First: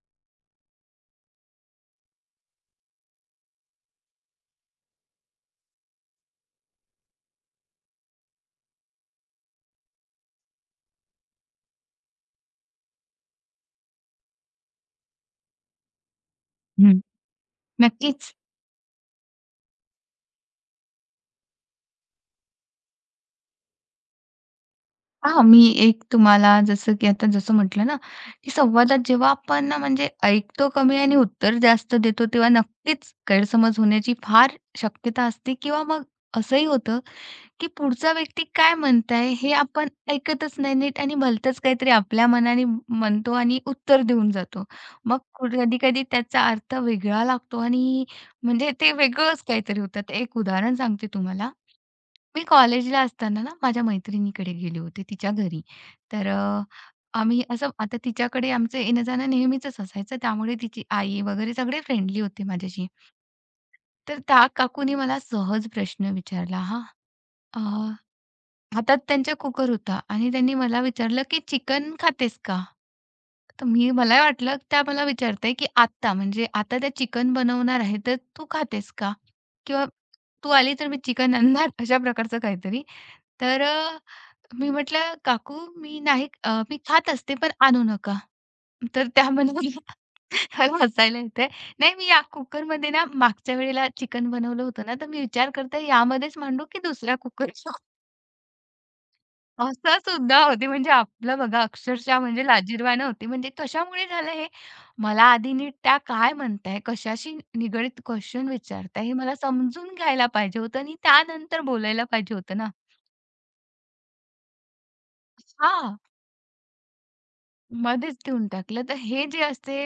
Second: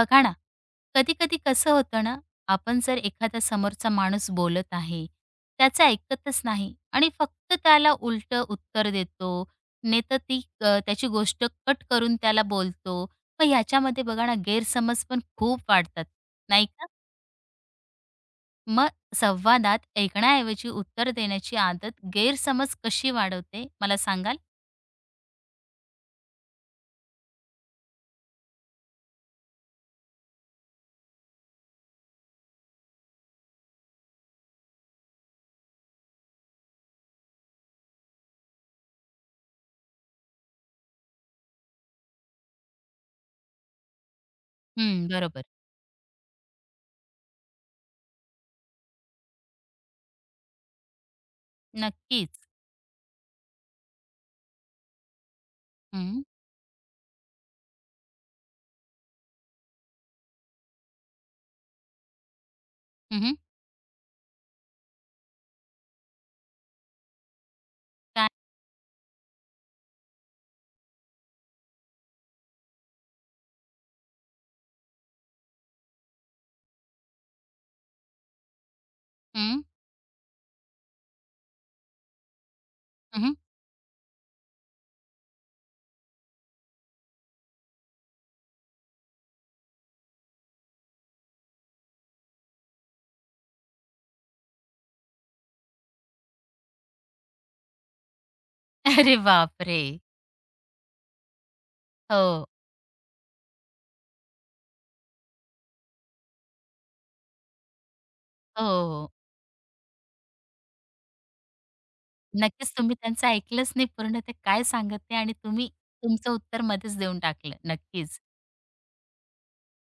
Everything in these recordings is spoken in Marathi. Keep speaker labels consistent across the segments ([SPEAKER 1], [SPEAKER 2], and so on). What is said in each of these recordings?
[SPEAKER 1] बघा ना, कधी-कधी कसं होतं ना, आपण जर एखादा समोरचा माणूस बोलत आहे, त्याचं ऐकतच नाही आणि फक्त त्याला उलटं उत्तर देतो, नाही तर ती त्याची गोष्ट कट करून त्याला बोलतो. मग ह्याच्यामध्ये बघा ना, गैरसमज पण खूप वाढतात, नाही का?
[SPEAKER 2] हं, नक्कीच.
[SPEAKER 1] मग संवादात ऐकण्याऐवजी उत्तर देण्याची आदत गैरसमज कशी वाढवते, मला सांगाल?
[SPEAKER 2] हां, मी एक तुम्हाला जसं की आता जसं म्हटलं ना, की संवादात जेव्हा आपण ना म्हणजे ऐकतो कमी आणि उत्तर जास्त देतो, तेव्हा नक्कीच गैरसमज होण्याची फार शक्यता असते किंवा मग असंही होतं, की पुढचा व्यक्ती काय म्हणत आहे हे आपण ऐकतच नाही नीट आणि भलतंच काहीतरी आपल्या मनाने म्हणतो आणि उत्तर देऊन जातो.
[SPEAKER 1] हं,
[SPEAKER 2] मग
[SPEAKER 1] बरोबर.
[SPEAKER 2] कधी-कधी त्याचा अर्थ वेगळा लागतो आणि म्हणजे ते वेगळंच काहीतरी होतं. तर एक उदाहरण सांगते तुम्हाला.
[SPEAKER 1] नक्कीच.
[SPEAKER 2] मी कॉलेजला असताना ना, माझ्या मैत्रिणीकडे गेले होते तिच्या घरी. तर अ, आम्ही असं आता तिच्याकडे आमचं येणं-जाणं नेहमीचंच असायचं. त्यामुळे तिची आई वगैरे सगळे फ्रेंडली होते माझ्याशी.
[SPEAKER 1] हं, हं.
[SPEAKER 2] तर त्या काकूनी मला सहज प्रश्न विचारला अ,
[SPEAKER 1] काय?
[SPEAKER 2] हातात त्यांच्या कुकर होता आणि त्यांनी मला विचारलं, की "चिकन खातेस का?" तर मी मला वाटलं त्या मला विचारताय, की आत्ता म्हणजे आता त्या चिकन बनवणार आहे, तर "तू खातेस का?"
[SPEAKER 1] हं,
[SPEAKER 2] किंवा "तू आली तर मी चिकन आणणार" अशा प्रकारचं काहीतरी.
[SPEAKER 1] हं.
[SPEAKER 2] तर मी म्हटलं, "काकू मी नाही मी खात असते पण आणू नका." तर त्या म्हणाल्या मला हसायला येतंय. "नाही मी या कुकरमध्ये ना मागच्या वेळेला चिकन बनवलं होतं ना, तर मी विचार करते यामध्येच मांडू की दुसऱ्या कुकर"
[SPEAKER 1] अरे बापरे!
[SPEAKER 2] असं सुद्धा होते. म्हणजे आपलं बघा अक्षरशः म्हणजे
[SPEAKER 1] हो.
[SPEAKER 2] लाजिरवाणं होती. म्हणजे कशामुळे झालं हे? मला आधी नीट त्या काय म्हणताय, कशाशी निगडीत क्वेशन
[SPEAKER 1] हो,
[SPEAKER 2] विचारताय
[SPEAKER 1] हो.
[SPEAKER 2] हे मला समजून घ्यायला पाहिजे होतं आणि त्यानंतर बोलायला पाहिजे होतं ना.
[SPEAKER 1] नक्कीच तुम्ही त्यांचं ऐकलंच नाही पूर्ण ते काय सांगत आहे आणि तुम्ही
[SPEAKER 2] हां.
[SPEAKER 1] तुमचं उत्तर मध्येच देऊन टाकलं.
[SPEAKER 2] मध्येच
[SPEAKER 1] नक्कीच.
[SPEAKER 2] ठेवून टाकलं. तर हे जे असते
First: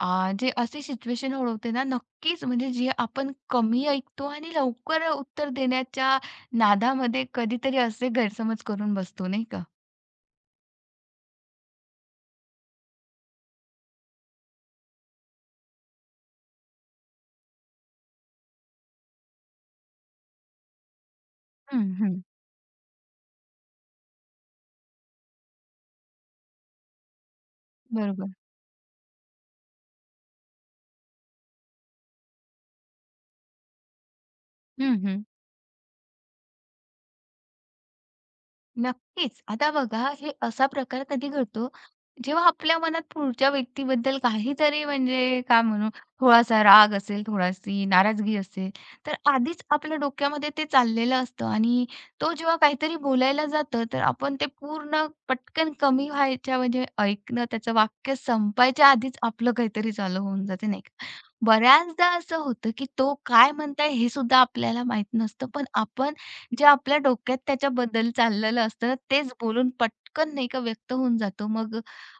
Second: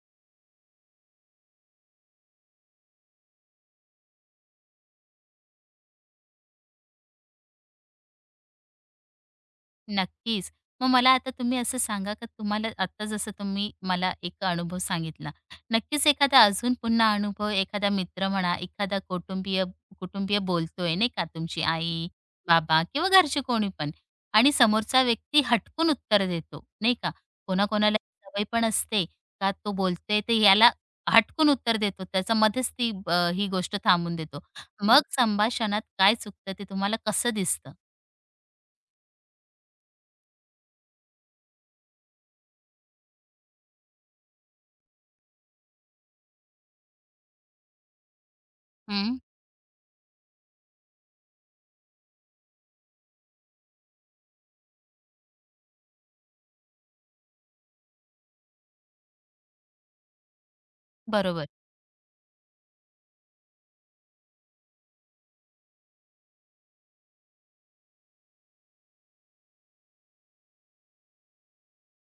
[SPEAKER 2] जे अशी सिच्युएशन ओळवते ना, नक्कीच म्हणजे जे आपण कमी ऐकतो आणि लवकर उत्तर देण्याच्या नादामध्ये कधीतरी असे गैरसमज करून बसतो, नाही का?
[SPEAKER 1] नक्कीच. मग मला आता तुम्ही असं सांगा का तुम्हाला आत्ता जसं तुम्ही मला एक अनुभव सांगितला. नक्कीच एखादा अजून पुन्हा अनुभव एखादा मित्र म्हणा, एखादा कुटुंबीय कुटुंबीय बोलतोय नाही का, तुमची
[SPEAKER 2] हं,
[SPEAKER 1] आई,
[SPEAKER 2] हं.
[SPEAKER 1] बाबा किंवा घरचे कोणी पण आणि समोरचा व्यक्ती हटकून उत्तर देतो, नाही का. कोणाकोणाला
[SPEAKER 2] बरोबर.
[SPEAKER 1] सवय पण असते का तो बोलतोय तर याला हटकून उत्तर देतो. त्याच्यामध्येच ती ही गोष्ट थांबून देतो.
[SPEAKER 2] हं,
[SPEAKER 1] मग
[SPEAKER 2] हं.
[SPEAKER 1] संभाषणात काय चुकतं ते तुम्हाला कसं दिसतं?
[SPEAKER 2] नक्कीच. आता बघा, हे असा प्रकार कधी घडतो, जेव्हा आपल्या मनात पुढच्या व्यक्तीबद्दल काहीतरी म्हणजे काय म्हणू, थोडासा राग असेल, थोडीशी नाराजगी असेल, तर
[SPEAKER 1] हं,
[SPEAKER 2] आधीच आपल्या डोक्यामध्ये ते चाललेलं असतं आणि तो जेव्हा काहीतरी बोलायला जातं, तर आपण ते पूर्ण पटकन कमी व्हायच्या म्हणजे ऐकणं, त्याचं वाक्य संपायच्या आधीच आपलं काहीतरी चालू होऊन जाते, नाही का?
[SPEAKER 1] बरोबर.
[SPEAKER 2] बऱ्याचदा असं होतं, की तो काय म्हणताय हे सुद्धा आपल्याला माहीत नसतं, पण आपण जे आपल्या डोक्यात त्याच्याबद्दल चाललेलं असतं तेच बोलून पटकन नाही का व्यक्त होऊन जातो. मग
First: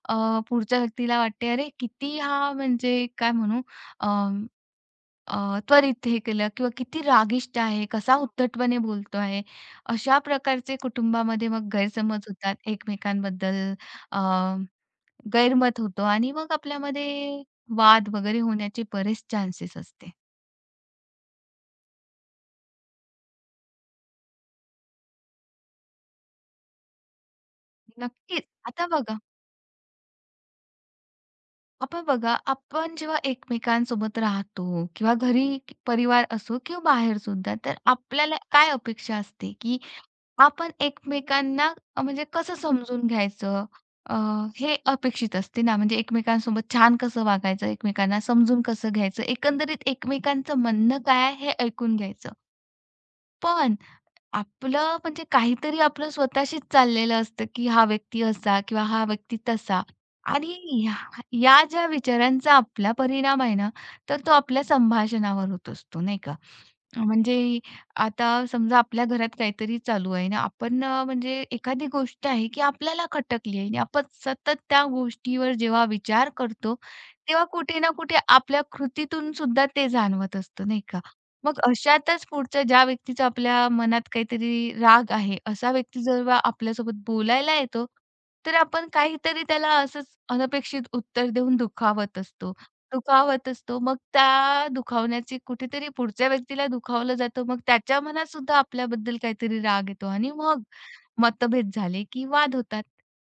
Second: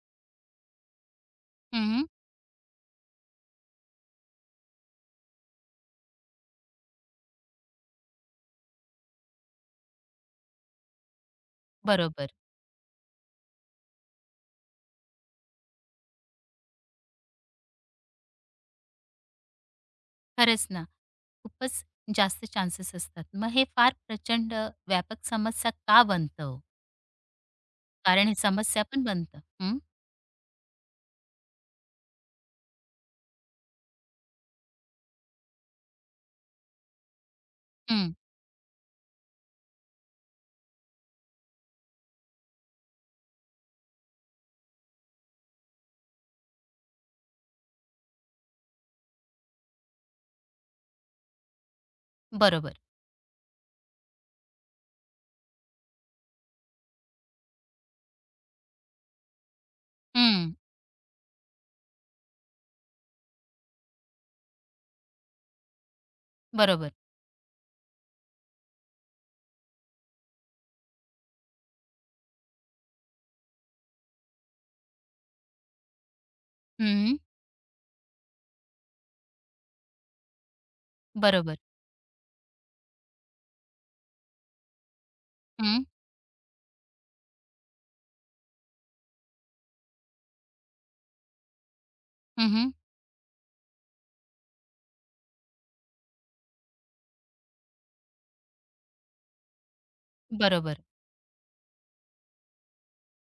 [SPEAKER 2] अ, पुढच्या व्यक्तीला वाटते, "अरे
[SPEAKER 1] हं.
[SPEAKER 2] किती हा म्हणजे काय म्हणू अ, अ, त्वरित हे केलं किंवा किती रागिष्ट आहे, कसा उद्धटपणे बोलतो आहे." अशा प्रकारचे कुटुंबामध्ये मग गैरसमज
[SPEAKER 1] बरोबर.
[SPEAKER 2] होतात एकमेकांबद्दल अ, गैरमत होतो आणि मग आपल्यामध्ये वाद वगैरे होण्याचे बरेच चान्सेस असते.
[SPEAKER 1] खरंच ना. खूपच जास्त चान्सेस असतात. मग हे फार प्रचंड व्यापक समस्या का बनतं हो? कारण ही
[SPEAKER 2] नक्कीच.
[SPEAKER 1] समस्या
[SPEAKER 2] आता
[SPEAKER 1] पण
[SPEAKER 2] बघा
[SPEAKER 1] बनतं. हं,
[SPEAKER 2] आपण बघा, आपण जेव्हा एकमेकांसोबत राहतो किंवा घरी परिवार असो किंवा बाहेर सुद्धा, तर
[SPEAKER 1] हं.
[SPEAKER 2] आपल्याला काय अपेक्षा असते, की आपण एकमेकांना म्हणजे कसं समजून घ्यायचं? अ, हे अपेक्षित असते ना, म्हणजे एकमेकांसोबत छान कसं वागायचं, एकमेकांना समजून कसं घ्यायचं, एकंदरीत एकमेकांचं म्हणणं काय आहे हे ऐकून घ्यायचं.
[SPEAKER 1] बरोबर.
[SPEAKER 2] पण आपलं म्हणजे काहीतरी आपलं स्वतःशीच चाललेलं असतं, की हा व्यक्ती असा किंवा हा व्यक्ती तसा.
[SPEAKER 1] हं.
[SPEAKER 2] आणि या या ज्या विचारांचा आपला परिणाम आहे ना, तर तो आपल्या संभाषणावर होत असतो, नाही का?
[SPEAKER 1] बरोबर.
[SPEAKER 2] म्हणजे आता समजा आपल्या घरात काहीतरी चालू आहे ना, आपण म्हणजे एखादी गोष्ट आहे, की आपल्याला खटकली आहे आणि आपण सतत त्या गोष्टीवर जेव्हा विचार करतो,
[SPEAKER 1] हं.
[SPEAKER 2] तेव्हा कुठे ना कुठे आपल्या कृतीतून सुद्धा ते जाणवत असतं, नाही का?
[SPEAKER 1] बरोबर.
[SPEAKER 2] मग अशातच पुढच्या ज्या व्यक्तीचा आपल्या मनात काहीतरी राग आहे, असा
[SPEAKER 1] हं.
[SPEAKER 2] व्यक्ती जेव्हा आपल्यासोबत बोलायला येतो, तर आपण काहीतरी त्याला असंच अनपेक्षित उत्तर देऊन दुखावत
[SPEAKER 1] हं,
[SPEAKER 2] असतो,
[SPEAKER 1] हं.
[SPEAKER 2] दुखावत असतो. मग त्या दुखावण्याची कुठेतरी पुढच्या व्यक्तीला दुखावलं जातं. मग त्याच्या मनात सुद्धा आपल्याबद्दल काहीतरी राग येतो आणि मग
[SPEAKER 1] बरोबर.
[SPEAKER 2] मतभेद झाले की वाद होतात.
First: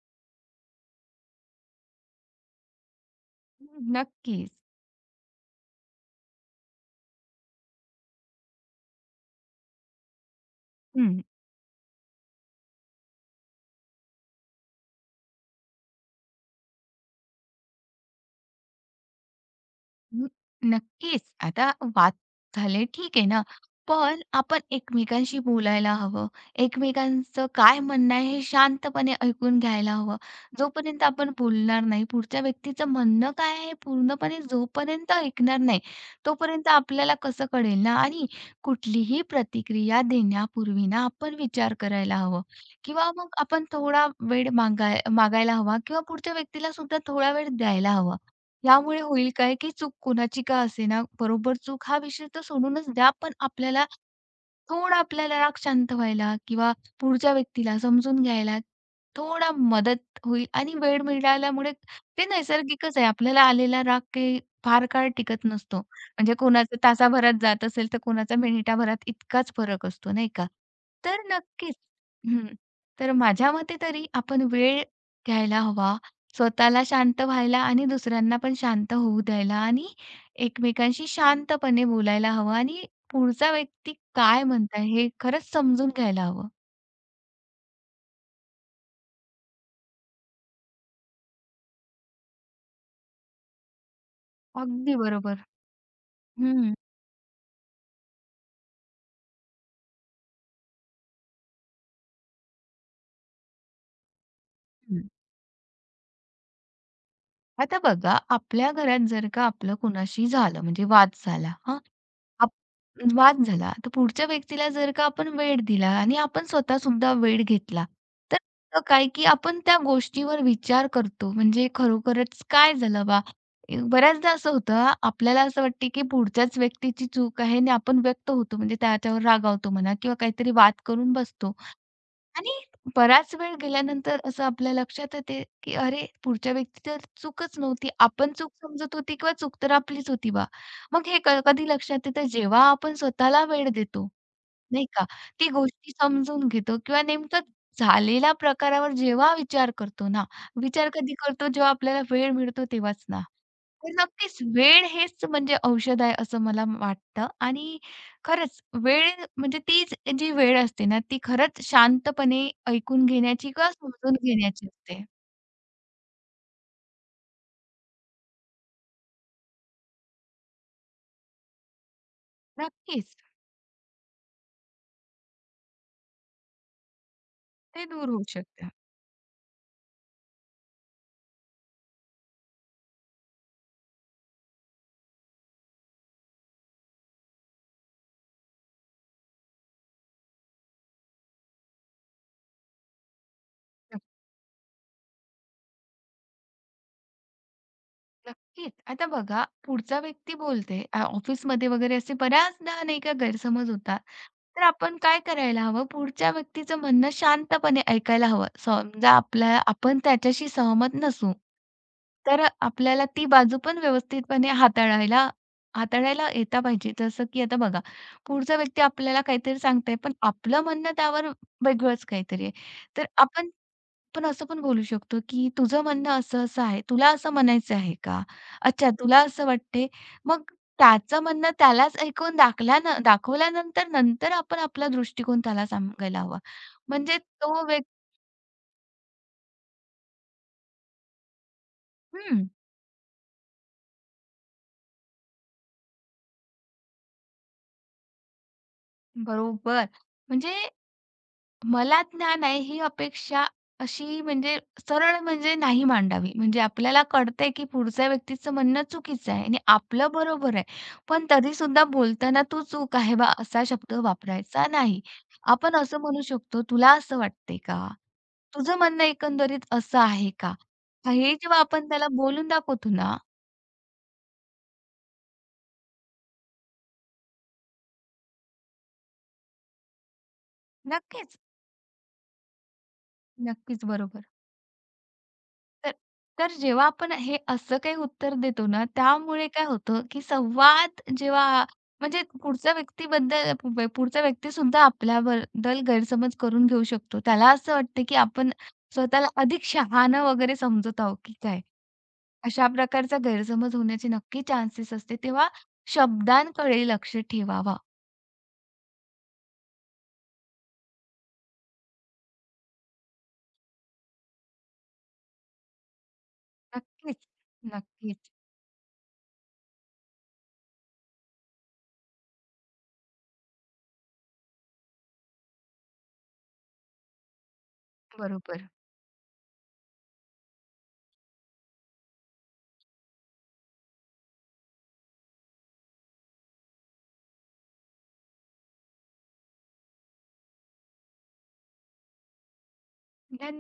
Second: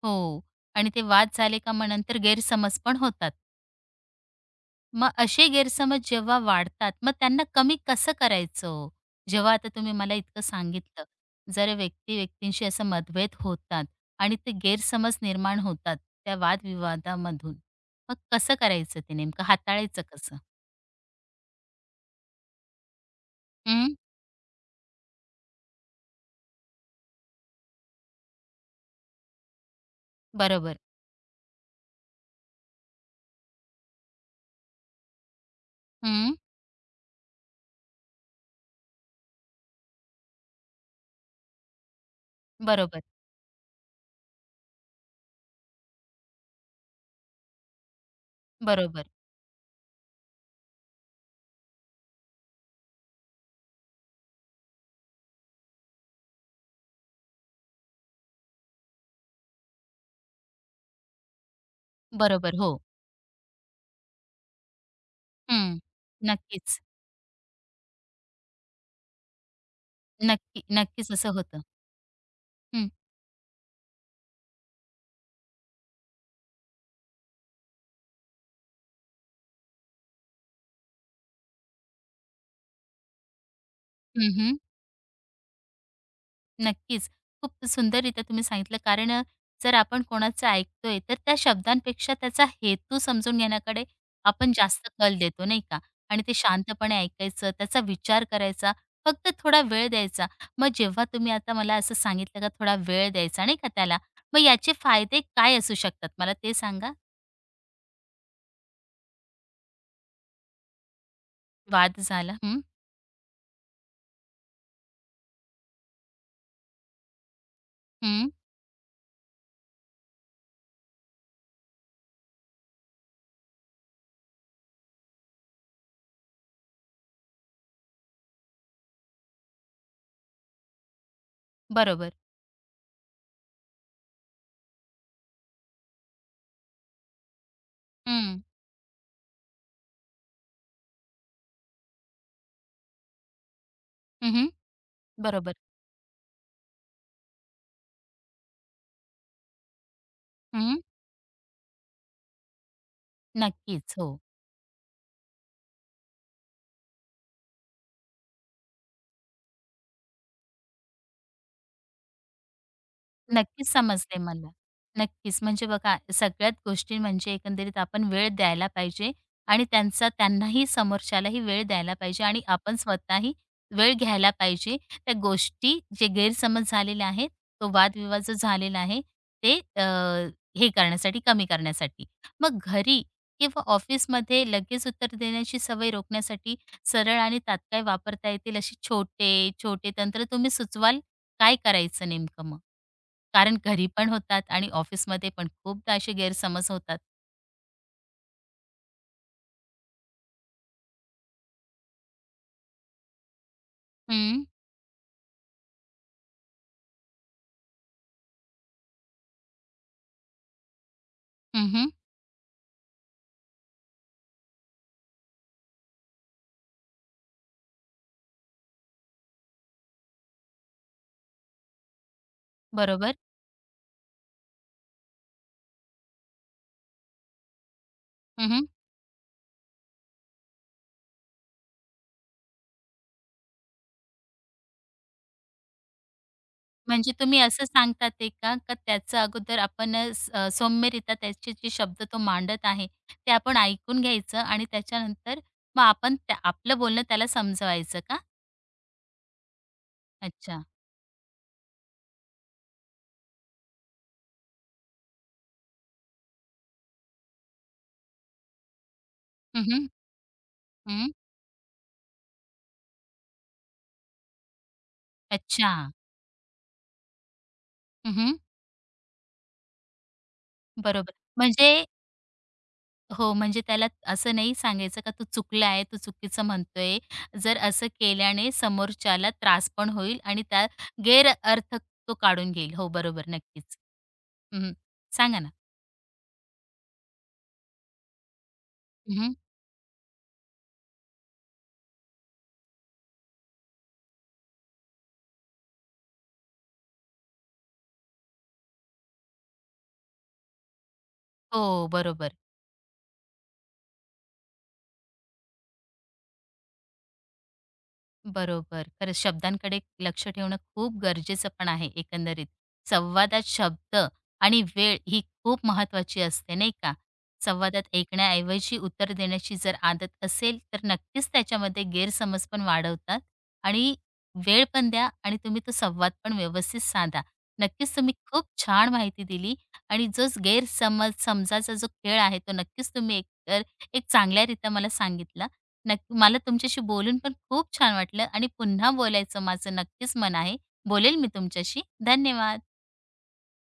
[SPEAKER 1] हो. आणि ते वाद झाले का मग नंतर गैरसमज पण होतात.
[SPEAKER 2] हम्म, नक्कीच.
[SPEAKER 1] मग असे गैरसमज जेव्हा वाढतात, मग त्यांना कमी कसं करायचं ओ? जेव्हा आता तुम्ही मला इतकं सांगितलं, जर व्यक्ती-व्यक्तींशी असं मतभेद होतात आणि ते गैरसमज निर्माण होतात त्या वादविवादामधून, मग कसं करायचं ते नेमकं हाताळायचं
[SPEAKER 2] हं,
[SPEAKER 1] कसं?
[SPEAKER 2] नक्कीच. आता वाद झाले ठीक आहे ना,
[SPEAKER 1] हं,
[SPEAKER 2] पण आपण एकमेकांशी बोलायला हवं. एकमेकांचं काय म्हणणं आहे हे शांतपणे ऐकून घ्यायला हवं.
[SPEAKER 1] बरोबर.
[SPEAKER 2] जोपर्यंत आपण बोलणार नाही, पुढच्या व्यक्तीचं म्हणणं काय आहे पूर्णपणे जोपर्यंत ऐकणार नाही,
[SPEAKER 1] हं,
[SPEAKER 2] तोपर्यंत आपल्याला कसं कळेल ना? आणि कुठलीही प्रतिक्रिया देण्यापूर्वी ना आपण विचार करायला हवं
[SPEAKER 1] बरोबर,
[SPEAKER 2] किंवा मग आपण थोडा वेळ मागायला हवा किंवा पुढच्या व्यक्तीला सुद्धा थोडा वेळ द्यायला हवा. यामुळे
[SPEAKER 1] बरोबर,
[SPEAKER 2] होईल काय, की चूक कोणाची का असेना, बरोबर चूक हा विषय तर सोडूनच द्या, पण आपल्याला थोडा आपल्याला राग शांत व्हायला किंवा पुढच्या व्यक्तीला समजून घ्यायला थोडा मदत होईल आणि वेळ मिळाल्यामुळे ते
[SPEAKER 1] बरोबर. हो.
[SPEAKER 2] नैसर्गिकच आहे. आपल्याला आलेला राग काही फार काळ टिकत नसतो.
[SPEAKER 1] हं.
[SPEAKER 2] म्हणजे कोणाचा
[SPEAKER 1] नक्कीच.
[SPEAKER 2] तासाभरात जात असेल तर कोणाचा मिनिटाभरात इतकाच फरक असतो, नाही का?
[SPEAKER 1] नक्की, नक्कीच
[SPEAKER 2] तर
[SPEAKER 1] असं होतं.
[SPEAKER 2] नक्कीच हं.
[SPEAKER 1] हं.
[SPEAKER 2] तर माझ्या मते तरी आपण वेळ घ्यायला हवा, स्वतःला शांत व्हायला आणि दुसऱ्यांना पण शांत होऊ द्यायला आणि एकमेकांशी शांतपणे बोलायला हवं आणि पुढचा व्यक्ती
[SPEAKER 1] हं,
[SPEAKER 2] काय
[SPEAKER 1] हं.
[SPEAKER 2] म्हणताय हे खरंच समजून घ्यायला हवं.
[SPEAKER 1] नक्कीच. खूप सुंदररीत्या तुम्ही सांगितलं कारण जर आपण कोणाचं ऐकतोय तर त्या शब्दांपेक्षा त्याचा हेतू समजून घेण्याकडे आपण जास्त
[SPEAKER 2] अगदी
[SPEAKER 1] कल देतो
[SPEAKER 2] बरोबर.
[SPEAKER 1] नाही का? आणि ते
[SPEAKER 2] हं,
[SPEAKER 1] शांतपणे ऐकायचं, त्याचा विचार करायचा, फक्त थोडा वेळ द्यायचा. मग जेव्हा तुम्ही आता मला असं सांगितलं का थोडा वेळ द्यायचा नाही का त्याला, मग याचे
[SPEAKER 2] हं.
[SPEAKER 1] फायदे काय असू शकतात मला ते सांगा?
[SPEAKER 2] आता बघा आपल्या घरात जर का आपलं कोणाशी झालं म्हणजे वाद झाला हां.
[SPEAKER 1] वाद झाला
[SPEAKER 2] आप
[SPEAKER 1] हं,
[SPEAKER 2] वाद झाला तर पुढच्या व्यक्तीला जर का आपण वेळ दिला आणि आपण स्वतःसुद्धा वेळ घेतला,
[SPEAKER 1] हं,
[SPEAKER 2] तर होतं काय की आपण त्या गोष्टीवर विचार करतो म्हणजे खरोखरच काय झालं बा? बऱ्याचदा असं होतं हां, आपल्याला असं वाटते की पुढच्याच व्यक्तीची चूक आहे आणि आपण व्यक्त होतो म्हणजे त्याच्यावर रागावतो म्हणा किंवा काहीतरी वाद करून बसतो.
[SPEAKER 1] बरोबर.
[SPEAKER 2] आणि बराच वेळ गेल्यानंतर असं आपल्या लक्षात येते, की अरे पुढच्या व्यक्ती तर चूकच नव्हती. आपण
[SPEAKER 1] हं,
[SPEAKER 2] चूक समजत होती किंवा चूक तर आपलीच होती बा. मग हे कधी लक्षात येतं जेव्हा आपण स्वतःला वेळ देतो.
[SPEAKER 1] हं, हं,
[SPEAKER 2] नाही का? ती
[SPEAKER 1] बरोबर.
[SPEAKER 2] गोष्टी समजून घेतो किंवा नेमकं झालेल्या प्रकारावर जेव्हा विचार करतो ना,
[SPEAKER 1] हं,
[SPEAKER 2] विचार कधी करतो? जेव्हा आपल्याला वेळ मिळतो तेव्हाच ना. तर
[SPEAKER 1] नक्कीच. हो.
[SPEAKER 2] नक्कीच वेळ हेच म्हणजे औषध आहे असं मला वाटतं आणि खरंच वेळ म्हणजे तीच जी वेळ असते ना, ती खरंच शांतपणे ऐकून घेण्याची
[SPEAKER 1] नक्कीच
[SPEAKER 2] किंवा समजून
[SPEAKER 1] समजते मला.
[SPEAKER 2] घेण्याची असते.
[SPEAKER 1] नक्कीच. म्हणजे बघा सगळ्यात गोष्टी म्हणजे एकंदरीत आपण वेळ द्यायला पाहिजे आणि त्यांचा त्यांनाही समोरच्यालाही वेळ द्यायला पाहिजे आणि आपण
[SPEAKER 2] नक्कीच
[SPEAKER 1] स्वतःही वेळ घ्यायला पाहिजे. त्या गोष्टी जे गैरसमज झालेले आहेत, तो
[SPEAKER 2] ते दूर
[SPEAKER 1] वादविवाद
[SPEAKER 2] होऊ
[SPEAKER 1] जो
[SPEAKER 2] शकतं.
[SPEAKER 1] झालेला आहे ते हे करण्यासाठी, कमी करण्यासाठी. मग घरी किंवा ऑफिसमध्ये लगेच उत्तर देण्याची सवय रोखण्यासाठी सरळ आणि तात्काळ वापरता येतील असे छोटे, छोटे तंत्र तुम्ही सुचवाल? काय करायचं नेमकं मग? कारण घरी
[SPEAKER 2] नक्क
[SPEAKER 1] पण होतात आणि ऑफिसमध्ये पण खूपदा असे गैरसमज होतात.
[SPEAKER 2] नक्कीच. आता बघा पुढचा व्यक्ती बोलते, ऑफिसमध्ये वगैरे असे बऱ्याचदा नाही का गैरसमज होतात.
[SPEAKER 1] हं,
[SPEAKER 2] तर आपण काय करायला हवं, पुढच्या व्यक्तीचं म्हणणं शांतपणे ऐकायला हवं. समजा आपल्या आपण त्याच्याशी सहमत नसू,
[SPEAKER 1] हं, हं.
[SPEAKER 2] तर आपल्याला ती बाजू पण व्यवस्थितपणे हाताळायला हाताळायला येता पाहिजे. जसं की आता बघा, पुढचा व्यक्ती आपल्याला काहीतरी सांगतोय, पण आपलं म्हणणं त्यावर वेगळंच काहीतरी आहे. तर
[SPEAKER 1] बरोबर.
[SPEAKER 2] आपण आपण असं पण बोलू शकतो, की तुझं म्हणणं असं-असं आहे. तुला असं म्हणायचं आहे का?
[SPEAKER 1] हं,
[SPEAKER 2] अच्छा तुला असं वाटते. मग त्याचं म्हणणं त्यालाच ऐकून दाखवल्यानंतर नंतर आपण आपला दृष्टिकोन त्याला सांगायला हवा.
[SPEAKER 1] म्हणजे
[SPEAKER 2] म्हणजे
[SPEAKER 1] तुम्ही
[SPEAKER 2] तो
[SPEAKER 1] असं
[SPEAKER 2] व्यक्ती
[SPEAKER 1] सांगतात ते का, का त्याचं अगोदर आपण सौम्यरित्या त्याचे जे शब्द तो
[SPEAKER 2] हं,
[SPEAKER 1] मांडत आहे, ते आपण ऐकून घ्यायचं आणि त्याच्यानंतर मग आपण त्या आपलं बोलणं त्याला समजवायचं का?
[SPEAKER 2] बरोबर. म्हणजे
[SPEAKER 1] अच्छा.
[SPEAKER 2] मला ज्ञान आहे ही अपेक्षा अशी म्हणजे सरळ म्हणजे नाही मांडावी. म्हणजे आपल्याला कळतंय, की पुढच्या व्यक्तीचं म्हणणं चुकीचं आहे आणि
[SPEAKER 1] हं, हं.
[SPEAKER 2] आपलं बरोबर आहे.
[SPEAKER 1] हं.
[SPEAKER 2] पण तरीसुद्धा बोलताना "तू चूक आहे बा" असा शब्द वापरायचा नाही.
[SPEAKER 1] अच्छा.
[SPEAKER 2] आपण असं म्हणू शकतो, "तुला असं वाटतंय का?
[SPEAKER 1] हं.
[SPEAKER 2] तुझं म्हणणं एकंदरीत असं आहे का?"
[SPEAKER 1] बरोबर.
[SPEAKER 2] हे जेव्हा
[SPEAKER 1] म्हणजे
[SPEAKER 2] आपण त्याला बोलून दाखवतो ना,
[SPEAKER 1] हो, म्हणजे त्याला असं नाही सांगायचं का तू चुकला आहे, तू चुकीचं म्हणतोय. जर असं केल्याने समोरच्याला त्रास पण होईल आणि त्या
[SPEAKER 2] नक्कीच,
[SPEAKER 1] गैरअर्थ तो काढून घेईल. हो, बरोबर, नक्कीच.
[SPEAKER 2] नक्कीच बरोबर.
[SPEAKER 1] हं, सांगा ना.
[SPEAKER 2] तर तर जेव्हा आपण हे असं काही उत्तर देतो ना,
[SPEAKER 1] हं,
[SPEAKER 2] त्यामुळे काय होतं, की संवाद जेव्हा म्हणजे पुढच्या व्यक्तीबद्दल पुढचा व्यक्तीसुद्धा आपल्याबद्दल गैरसमज करून घेऊ शकतो. त्याला असं वाटतं, की आपण स्वतःला अधिक शहाणं वगैरे समजत आहोत की काय.
[SPEAKER 1] हो, बरोबर.
[SPEAKER 2] अशा प्रकारचा गैरसमज होण्याचे नक्की चान्सेस असते. तेव्हा शब्दांकडे लक्ष ठेवावा.
[SPEAKER 1] बरोबर. खरंच शब्दांकडे लक्ष ठेवणं खूप गरजेचं पण आहे एकंदरीत. संवादात शब्द आणि वेळ ही खूप महत्त्वाची असते, नाही का?
[SPEAKER 2] नक्कीच,
[SPEAKER 1] संवादात
[SPEAKER 2] नक्कीच.
[SPEAKER 1] ऐकण्याऐवजी उत्तर देण्याची जर आदत असेल, तर नक्कीच त्याच्यामध्ये गैरसमज पण वाढवतात आणि वेळ पण द्या आणि तुम्ही तो संवाद पण व्यवस्थित साधा. नक्कीच तुम्ही खूप
[SPEAKER 2] बरोबर.
[SPEAKER 1] छान माहिती दिली आणि जो गैरसमज समजाचा जो खेळ आहे, तो नक्कीच तुम्ही एकतर एक चांगल्यारीत्या मला सांगितला. नक्की मला तुमच्याशी बोलून पण खूप छान वाटलं आणि पुन्हा बोलायचं माझं नक्कीच मन आहे. बोलेल मी तुमच्याशी. धन्यवाद.
[SPEAKER 2] धन्यवाद.